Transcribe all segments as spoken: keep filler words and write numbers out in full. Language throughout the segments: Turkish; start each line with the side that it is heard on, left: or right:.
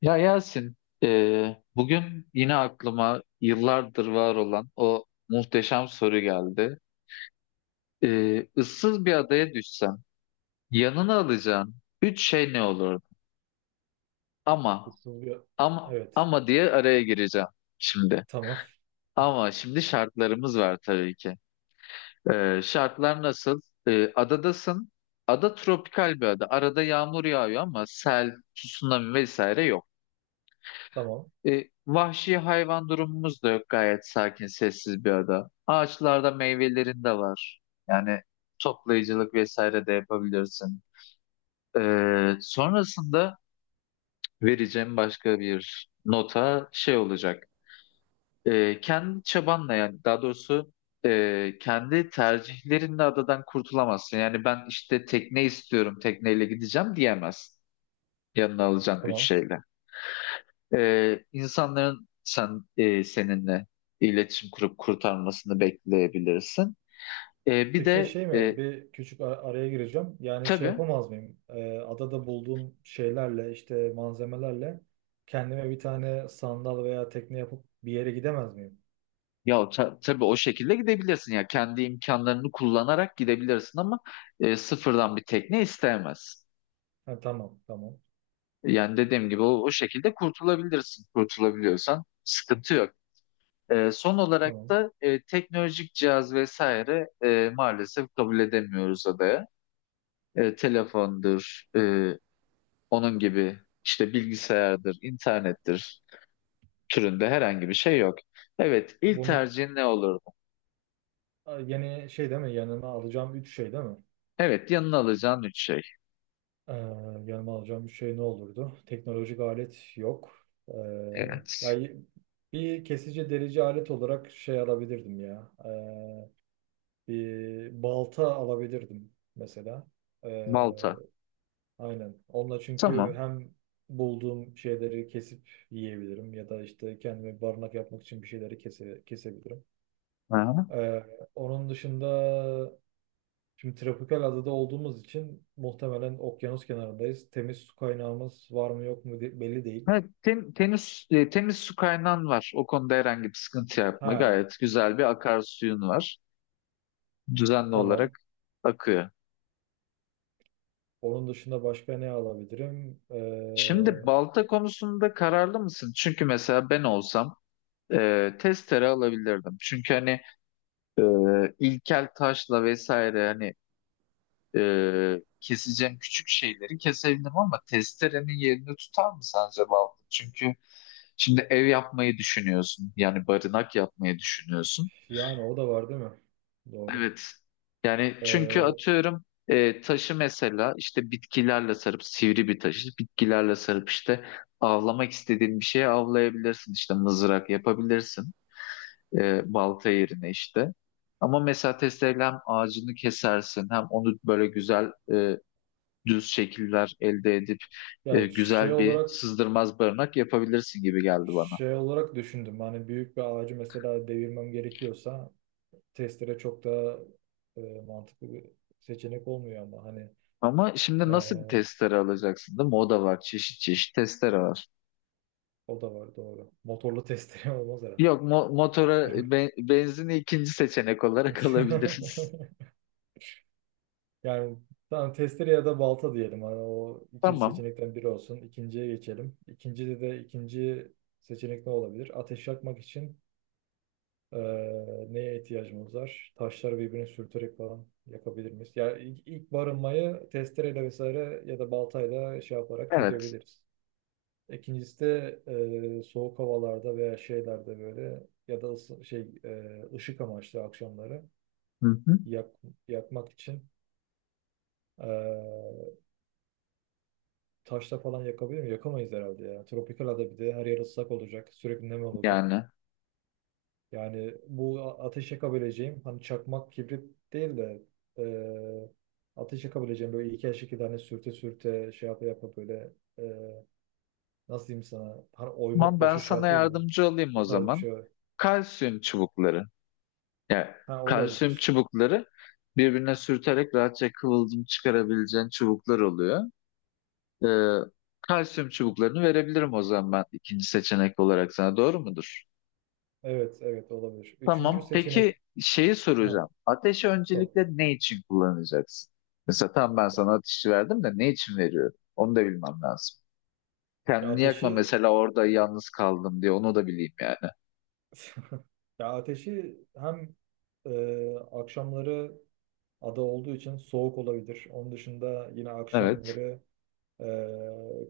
left: Ya Yasin, e, bugün yine aklıma yıllardır var olan o muhteşem soru geldi. E, ıssız bir adaya düşsen, yanına alacağın üç şey ne olurdu? Ama,
right: Kısılıyor.
left: ama,
right: Evet.
left: ama diye araya gireceğim şimdi.
right: Tamam.
left: Ama şimdi şartlarımız var tabii ki. E, şartlar nasıl? E, adadasın. Ada tropikal bir ada. Arada yağmur yağıyor ama sel, tsunami vesaire yok.
right: Tamam.
left: E, vahşi hayvan durumumuz da yok. Gayet sakin, sessiz bir ada. Ağaçlarda meyvelerin de var. Yani toplayıcılık vesaire de yapabilirsin. E, sonrasında vereceğim başka bir nota şey olacak. E, kendi çabanla yani daha doğrusu e, kendi tercihlerinle adadan kurtulamazsın. Yani ben işte tekne istiyorum, tekneyle gideceğim diyemezsin. Yanına alacağın üç
right: Tamam.
left: şeyle. Ee, insanların sen e, seninle iletişim kurup kurtarmasını bekleyebilirsin. Ee, bir
right: Peki
left: de
right: şey mi?
left: e,
right: Bir küçük ar- araya gireceğim. Yani şey
left: tabii
right: yapamaz mıyım? Ee, adada bulduğum şeylerle işte malzemelerle kendime bir tane sandal veya tekne yapıp bir yere gidemez miyim?
left: ya ta- tabii o şekilde gidebilirsin ya kendi imkanlarını kullanarak gidebilirsin ama e, sıfırdan bir tekne isteyemez.
right: Ha, tamam. Tamam.
left: Yani dediğim gibi o, o şekilde kurtulabilirsin. Kurtulabiliyorsan sıkıntı yok. Ee, son olarak
right: Tamam.
left: da e, teknolojik cihaz vesaire e, maalesef kabul edemiyoruz adaya. E, telefondur, onun gibi işte bilgisayardır, internettir türünde herhangi bir şey yok. Evet, ilk
right: Bunun
left: tercihin ne olurdu?
right: a, yeni şey değil mi? Yanıma alacağım üç şey değil mi?
left: Evet, yanına alacağın üç şey.
right: Ee, Yanıma alacağım üç şey ne olurdu? Teknolojik alet yok. Ee,
left: Evet,
right: Yani bir kesici delici alet olarak şey alabilirdim ya. Ee, bir balta alabilirdim mesela. Ee,
left: Malta.
right: aynen. Onunla çünkü
left: Tamam.
right: hem bulduğum şeyleri kesip yiyebilirim ya da işte kendime barınak yapmak için bir şeyleri kese, kesebilirim.
left: Aha.
right: Ee, Onun dışında şimdi tropikal adada olduğumuz için muhtemelen okyanus kenarındayız. Temiz su kaynağımız var mı yok mu de- belli değil.
left: Evet, ten- tenis, e, temiz su kaynağın var. O konuda herhangi bir sıkıntı yapma.
right: Ha,
left: Gayet güzel bir akarsuyun var. Düzenli
right: tamam.
left: olarak akıyor.
right: Onun dışında başka ne alabilirim?
left: Şimdi
right: Ee,
left: balta konusunda kararlı mısın? Çünkü mesela ben olsam e, testere alabilirdim. Çünkü hani e, ilkel taşla vesaire hani e, keseceğim küçük şeyleri kesebilirim ama testerenin yerini tutar mı sence balta? Çünkü şimdi ev yapmayı düşünüyorsun. Yani barınak yapmayı düşünüyorsun.
right: yani o da var değil mi? Doğru.
left: Evet. Yani çünkü
right: Ee,
left: atıyorum e, taşı mesela işte bitkilerle sarıp sivri bir taşı bitkilerle sarıp işte avlamak istediğin bir şeye avlayabilirsin. İşte mızrak yapabilirsin e, balta yerine işte. Ama mesela testereyle hem ağacını kesersin hem onu böyle güzel e, düz şekiller elde edip
right: ya
left: e,
right: şey
left: güzel bir
right: olarak
left: sızdırmaz barınak yapabilirsin gibi geldi bana.
right: şey olarak düşündüm. Hani büyük bir ağacı mesela devirmem gerekiyorsa testere çok daha e, mantıklı bir seçenek olmuyor ama hani
left: Ama
right: e,
left: şimdi nasıl bir testere alacaksın değil mi? O da var. Çeşit çeşit testere var.
right: o da var doğru. Motorlu testere olmaz herhalde.
left: Yok mo- motora be- benzini ikinci seçenek olarak alabiliriz.
right: Yani tamam testere ya da balta diyelim. Hani o iki
left: Tamam.
right: seçenekten biri olsun. İkinciye geçelim. İkincide de ikinci seçenek ne olabilir? Ateş yakmak için Ee, neye ihtiyacımız var? Taşları birbirine sürterek falan yapabilir miyiz? Yani ilk, ilk barınmayı testereyle vesaire ya da baltayla şey yaparak
left: Evet.
right: çözebiliriz. İkincisi de e, soğuk havalarda veya şeylerde böyle ya da ısı- şey e, ışık amaçlı akşamları
left: Hı hı.
right: yak, yakmak için e, taşla falan yakabilir mi? Yakamayız herhalde ya. Tropikal ada bir de her yer ıslak olacak. Sürekli nem olacak.
left: Yani.
right: Yani bu a- ateş yakabileceğim hani çakmak kibrit değil de e, ateş yakabileceğim böyle iki aşık iki tane sürte sürte şey yapa yapa böyle e, nasıl diyeyim sana hani
left: Tamam
right: oymak
left: ben
right: başı şey
left: sana
right: yapıyor ya
left: yardımcı olayım o
right: o tarz bir
left: zaman.
right: şey var.
left: Kalsiyum çubukları. Yani
right: Ha
left: kalsiyum
right: olabilir.
left: çubukları birbirine sürterek rahatça kıvılcım çıkarabileceğin çubuklar oluyor. Ee, Kalsiyum çubuklarını verebilirim o zaman ben ikinci seçenek olarak sana. Doğru mudur?
right: Evet evet olabilir. Üçüncü
left: Tamam. Peki
right: seçenek
left: şeyi
right: ha
left: soracağım. Ateşi
right: top.
left: öncelikle ne için kullanacaksın? Mesela tam ben sana ateşi verdim de ne için veriyorum? Onu da bilmem lazım.
right: Ya
left: Kendini yakma
right: ateşi
left: mesela orada yalnız kaldım diye onu da bileyim yani.
right: ya ateşi hem e, akşamları ada olduğu için soğuk olabilir. Onun dışında yine
left: Evet.
right: akşamları Ee,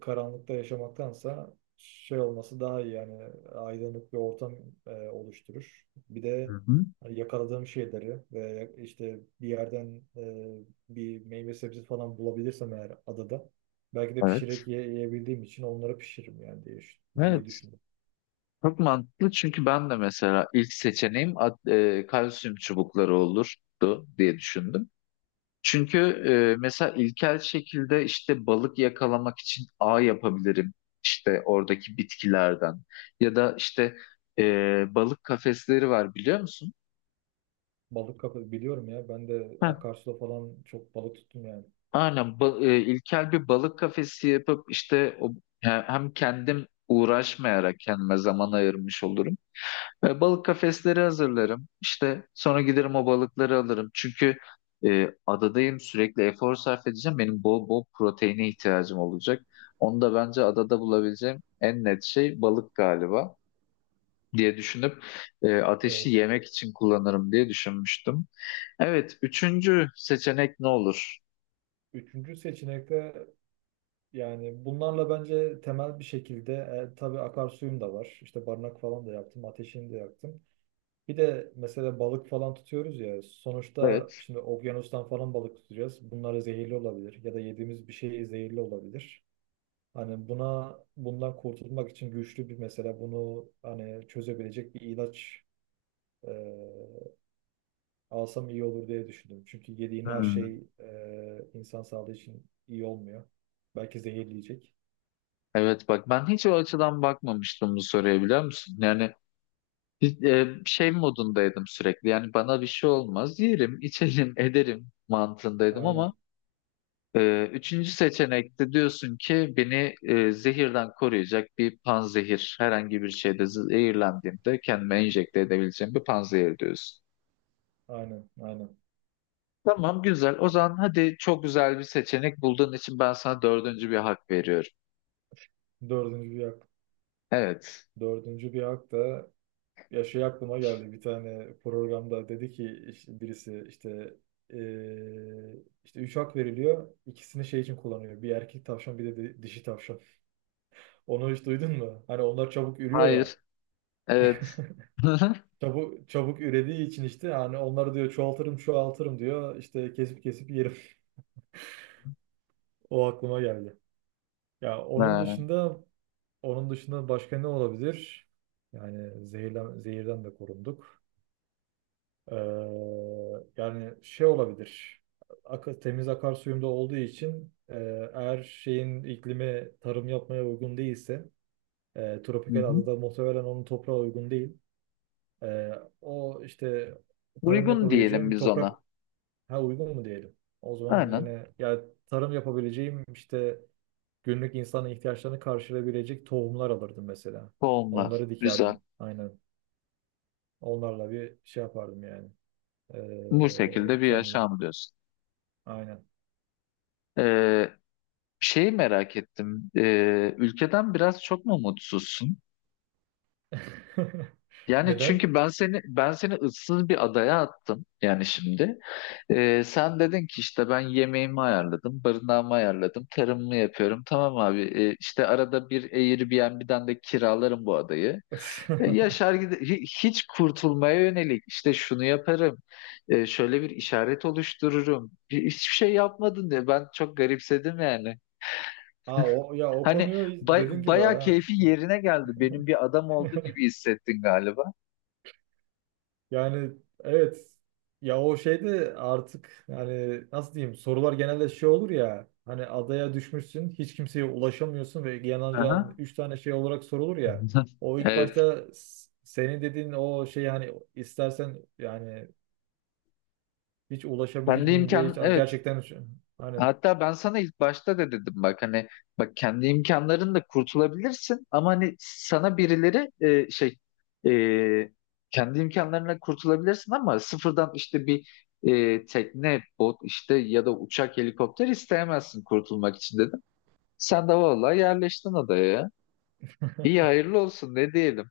right: karanlıkta yaşamaktansa şey olması daha iyi yani aydınlık bir ortam e, oluşturur. Bir
left: Hı
right: de
left: hı.
right: hani yakaladığım şeyleri ve işte bir yerden e, bir meyve sebze falan bulabilirsem eğer adada belki de pişirerek
left: Evet.
right: ye- yiyebildiğim için onları pişiririm yani diye, düş- diye
left: Evet.
right: düşündüm.
left: Çok mantıklı çünkü ben de mesela ilk seçeneğim at- e, kalsiyum çubukları olurdu diye düşündüm. Çünkü e, mesela ilkel şekilde işte balık yakalamak için ağ yapabilirim işte oradaki bitkilerden ya da işte e, balık kafesleri var biliyor musun?
right: Balık kapı biliyorum ya ben de
left: Heh,
right: akarsuda falan çok balık tuttum yani.
left: aynen ba- e, ilkel bir balık kafesi yapıp işte o, he- hem kendim uğraşmayarak kendime zaman ayırmış olurum. E, balık kafesleri hazırlarım. İşte sonra giderim o balıkları alırım. Çünkü e, adadayım sürekli efor sarf edeceğim. Benim bol bol proteine ihtiyacım olacak. Onu da bence adada bulabileceğim en net şey balık galiba diye düşünüp e, ateşi
right: Evet.
left: yemek için kullanırım diye düşünmüştüm. Evet, üçüncü seçenek ne olur?
right: Üçüncü seçenekte yani bunlarla bence temel bir şekilde e, tabii akarsuyum da var. İşte barınak falan da yaptım, ateşini de yaktım. Bir de mesela balık falan tutuyoruz ya. Sonuçta
left: Evet.
right: şimdi okyanustan falan balık tutacağız. Bunlar zehirli olabilir ya da yediğimiz bir şey zehirli olabilir. Hani buna bundan kurtulmak için güçlü bir mesela bunu hani çözebilecek bir ilaç e, alsam iyi olur diye düşündüm. Çünkü yediğin her
left: Hmm.
right: şey e, insan sağlığı için iyi olmuyor. Belki zehirleyecek.
left: Evet bak ben hiç o açıdan bakmamıştım bu soruya biliyor musun? Yani Biz, e, şey modundaydım sürekli yani bana bir şey olmaz yerim içelim ederim mantığındaydım
right: Aynen.
left: ama e, üçüncü seçenekte diyorsun ki beni e, zehirden koruyacak bir panzehir herhangi bir şeyde zehirlendiğimde kendime enjekte edebileceğim bir panzehir diyorsun.
right: Aynen, aynen.
left: Tamam güzel o
right: Yani
left: zaman hadi çok güzel bir seçenek bulduğun için ben sana dördüncü bir hak veriyorum.
right: dördüncü bir hak.
left: Evet.
right: Dördüncü bir hak da ya şey aklıma geldi. Bir tane programda dedi ki işte birisi işte eee, işte üç hak veriliyor. İkisini şey için kullanıyor. Bir erkek tavşan bir de di- dişi tavşan. Onu hiç duydun mu? Hani onlar çabuk ürüyor ya.
left: Hayır. Evet.
right: Çabuk çabuk ürediği için işte hani onları diyor çoğaltırım çoğaltırım diyor. İşte kesip kesip yerim. O aklıma geldi. Ya onun
left: Ha,
right: dışında onun dışında başka ne olabilir? Yani zehirden, zehirden de korunduk. Ee, Yani şey olabilir. Akı, temiz akarsuyumda olduğu için e, eğer şeyin iklimi tarım yapmaya uygun değilse e,
left: hı
right: tropikal
left: hı.
right: adada muhtemelen onun toprağı uygun değil. E, o işte tarım
left: Uygun diyelim
right: yapabileceğim
left: biz ona.
right: toprak ha uygun mu diyelim? O zaman
left: Aynen.
right: yine ya tarım yapabileceğim işte günlük insanın ihtiyaçlarını karşılayabilecek tohumlar alırdım mesela.
left: Olmaz.
right: Onları
left: Güzel.
right: dikerdim. Aynen. Onlarla bir şey yapardım yani.
left: Bu
right: Ee,
left: şekilde bir
right: kendimi.
left: yaşam diyorsun.
right: Aynen.
left: Ee, Şeyi merak ettim. Ee, ülkeden biraz çok mu mutsuzsun? Yani
right: Neden?
left: çünkü ben seni ben seni ıssız bir adaya attım yani şimdi. Ee, sen dedin ki işte ben yemeğimi ayarladım, barınağımı ayarladım, tarımımı yapıyorum. Tamam abi, e, işte arada bir Airbnb'den de kiralarım bu adayı. E, Yaşar gide hi- hiç kurtulmaya yönelik işte şunu yaparım, e, şöyle bir işaret oluştururum. Hi- Hiçbir şey yapmadın diye ben çok garipsedim yani.
right: Aa, o, ya o
left: Hani
right: konuyu
left: bay,
right: dediğin gibi
left: bayağı
right: ha.
left: keyfi yerine geldi. Benim bir adam oldu gibi hissettin galiba.
right: Yani evet ya o şeyde artık yani nasıl diyeyim sorular genelde şey olur ya hani adaya düşmüşsün hiç kimseye ulaşamıyorsun ve yanacağın
left: Aha.
right: üç tane şey olarak sorulur ya o ilk
left: Evet.
right: başta s- senin dediğin o şey hani istersen yani hiç ulaşabilir
left: Ben de
right: miyim diye hiç
left: imkan evet.
right: gerçekten şu- hani
left: Hatta ben sana ilk başta da dedim bak hani bak kendi imkanlarınla kurtulabilirsin ama hani sana birileri e, şey e, kendi imkanlarına kurtulabilirsin ama sıfırdan işte bir e, tekne, bot işte ya da uçak, helikopter isteyemezsin kurtulmak için dedim. Sen de vallahi yerleştin adaya. İyi hayırlı olsun ne diyelim.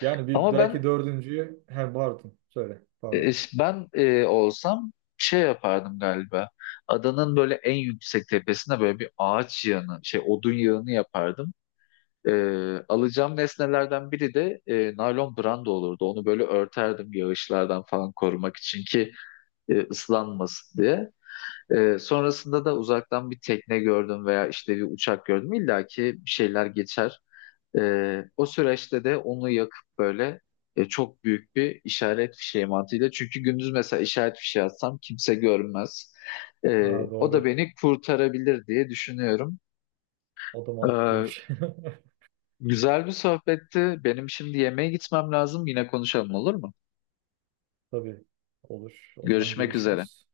right: yani bir
left: Ama
right: belki
left: ben
right: dördüncüyü he pardon söyle
left: E,
right: pardon
left: Ben e, olsam şey yapardım galiba. Adanın böyle en yüksek tepesine böyle bir ağaç yığını, şey odun yığını yapardım. E, Alacağım nesnelerden biri de e, naylon branda olurdu. Onu böyle örterdim yağışlardan falan korumak için ki e, ıslanmasın diye. E, sonrasında da uzaktan bir tekne gördüm veya işte bir uçak gördüm. İlla ki bir şeyler geçer. Ee, o süreçte de onu yakıp böyle e, çok büyük bir işaret fişeği mantığıyla. Çünkü gündüz mesela işaret fişeği atsam kimse görmez. Ee,
right: ha,
left: o da
right: doğru
left: beni kurtarabilir diye düşünüyorum.
right: o da
left: Ee,
right: mantıklıymış
left: Güzel bir sohbetti. Benim şimdi yemeğe gitmem lazım. Yine konuşalım olur mu?
right: tabii olur o zaman
left: Görüşmek üzere.
right: görüşürüz.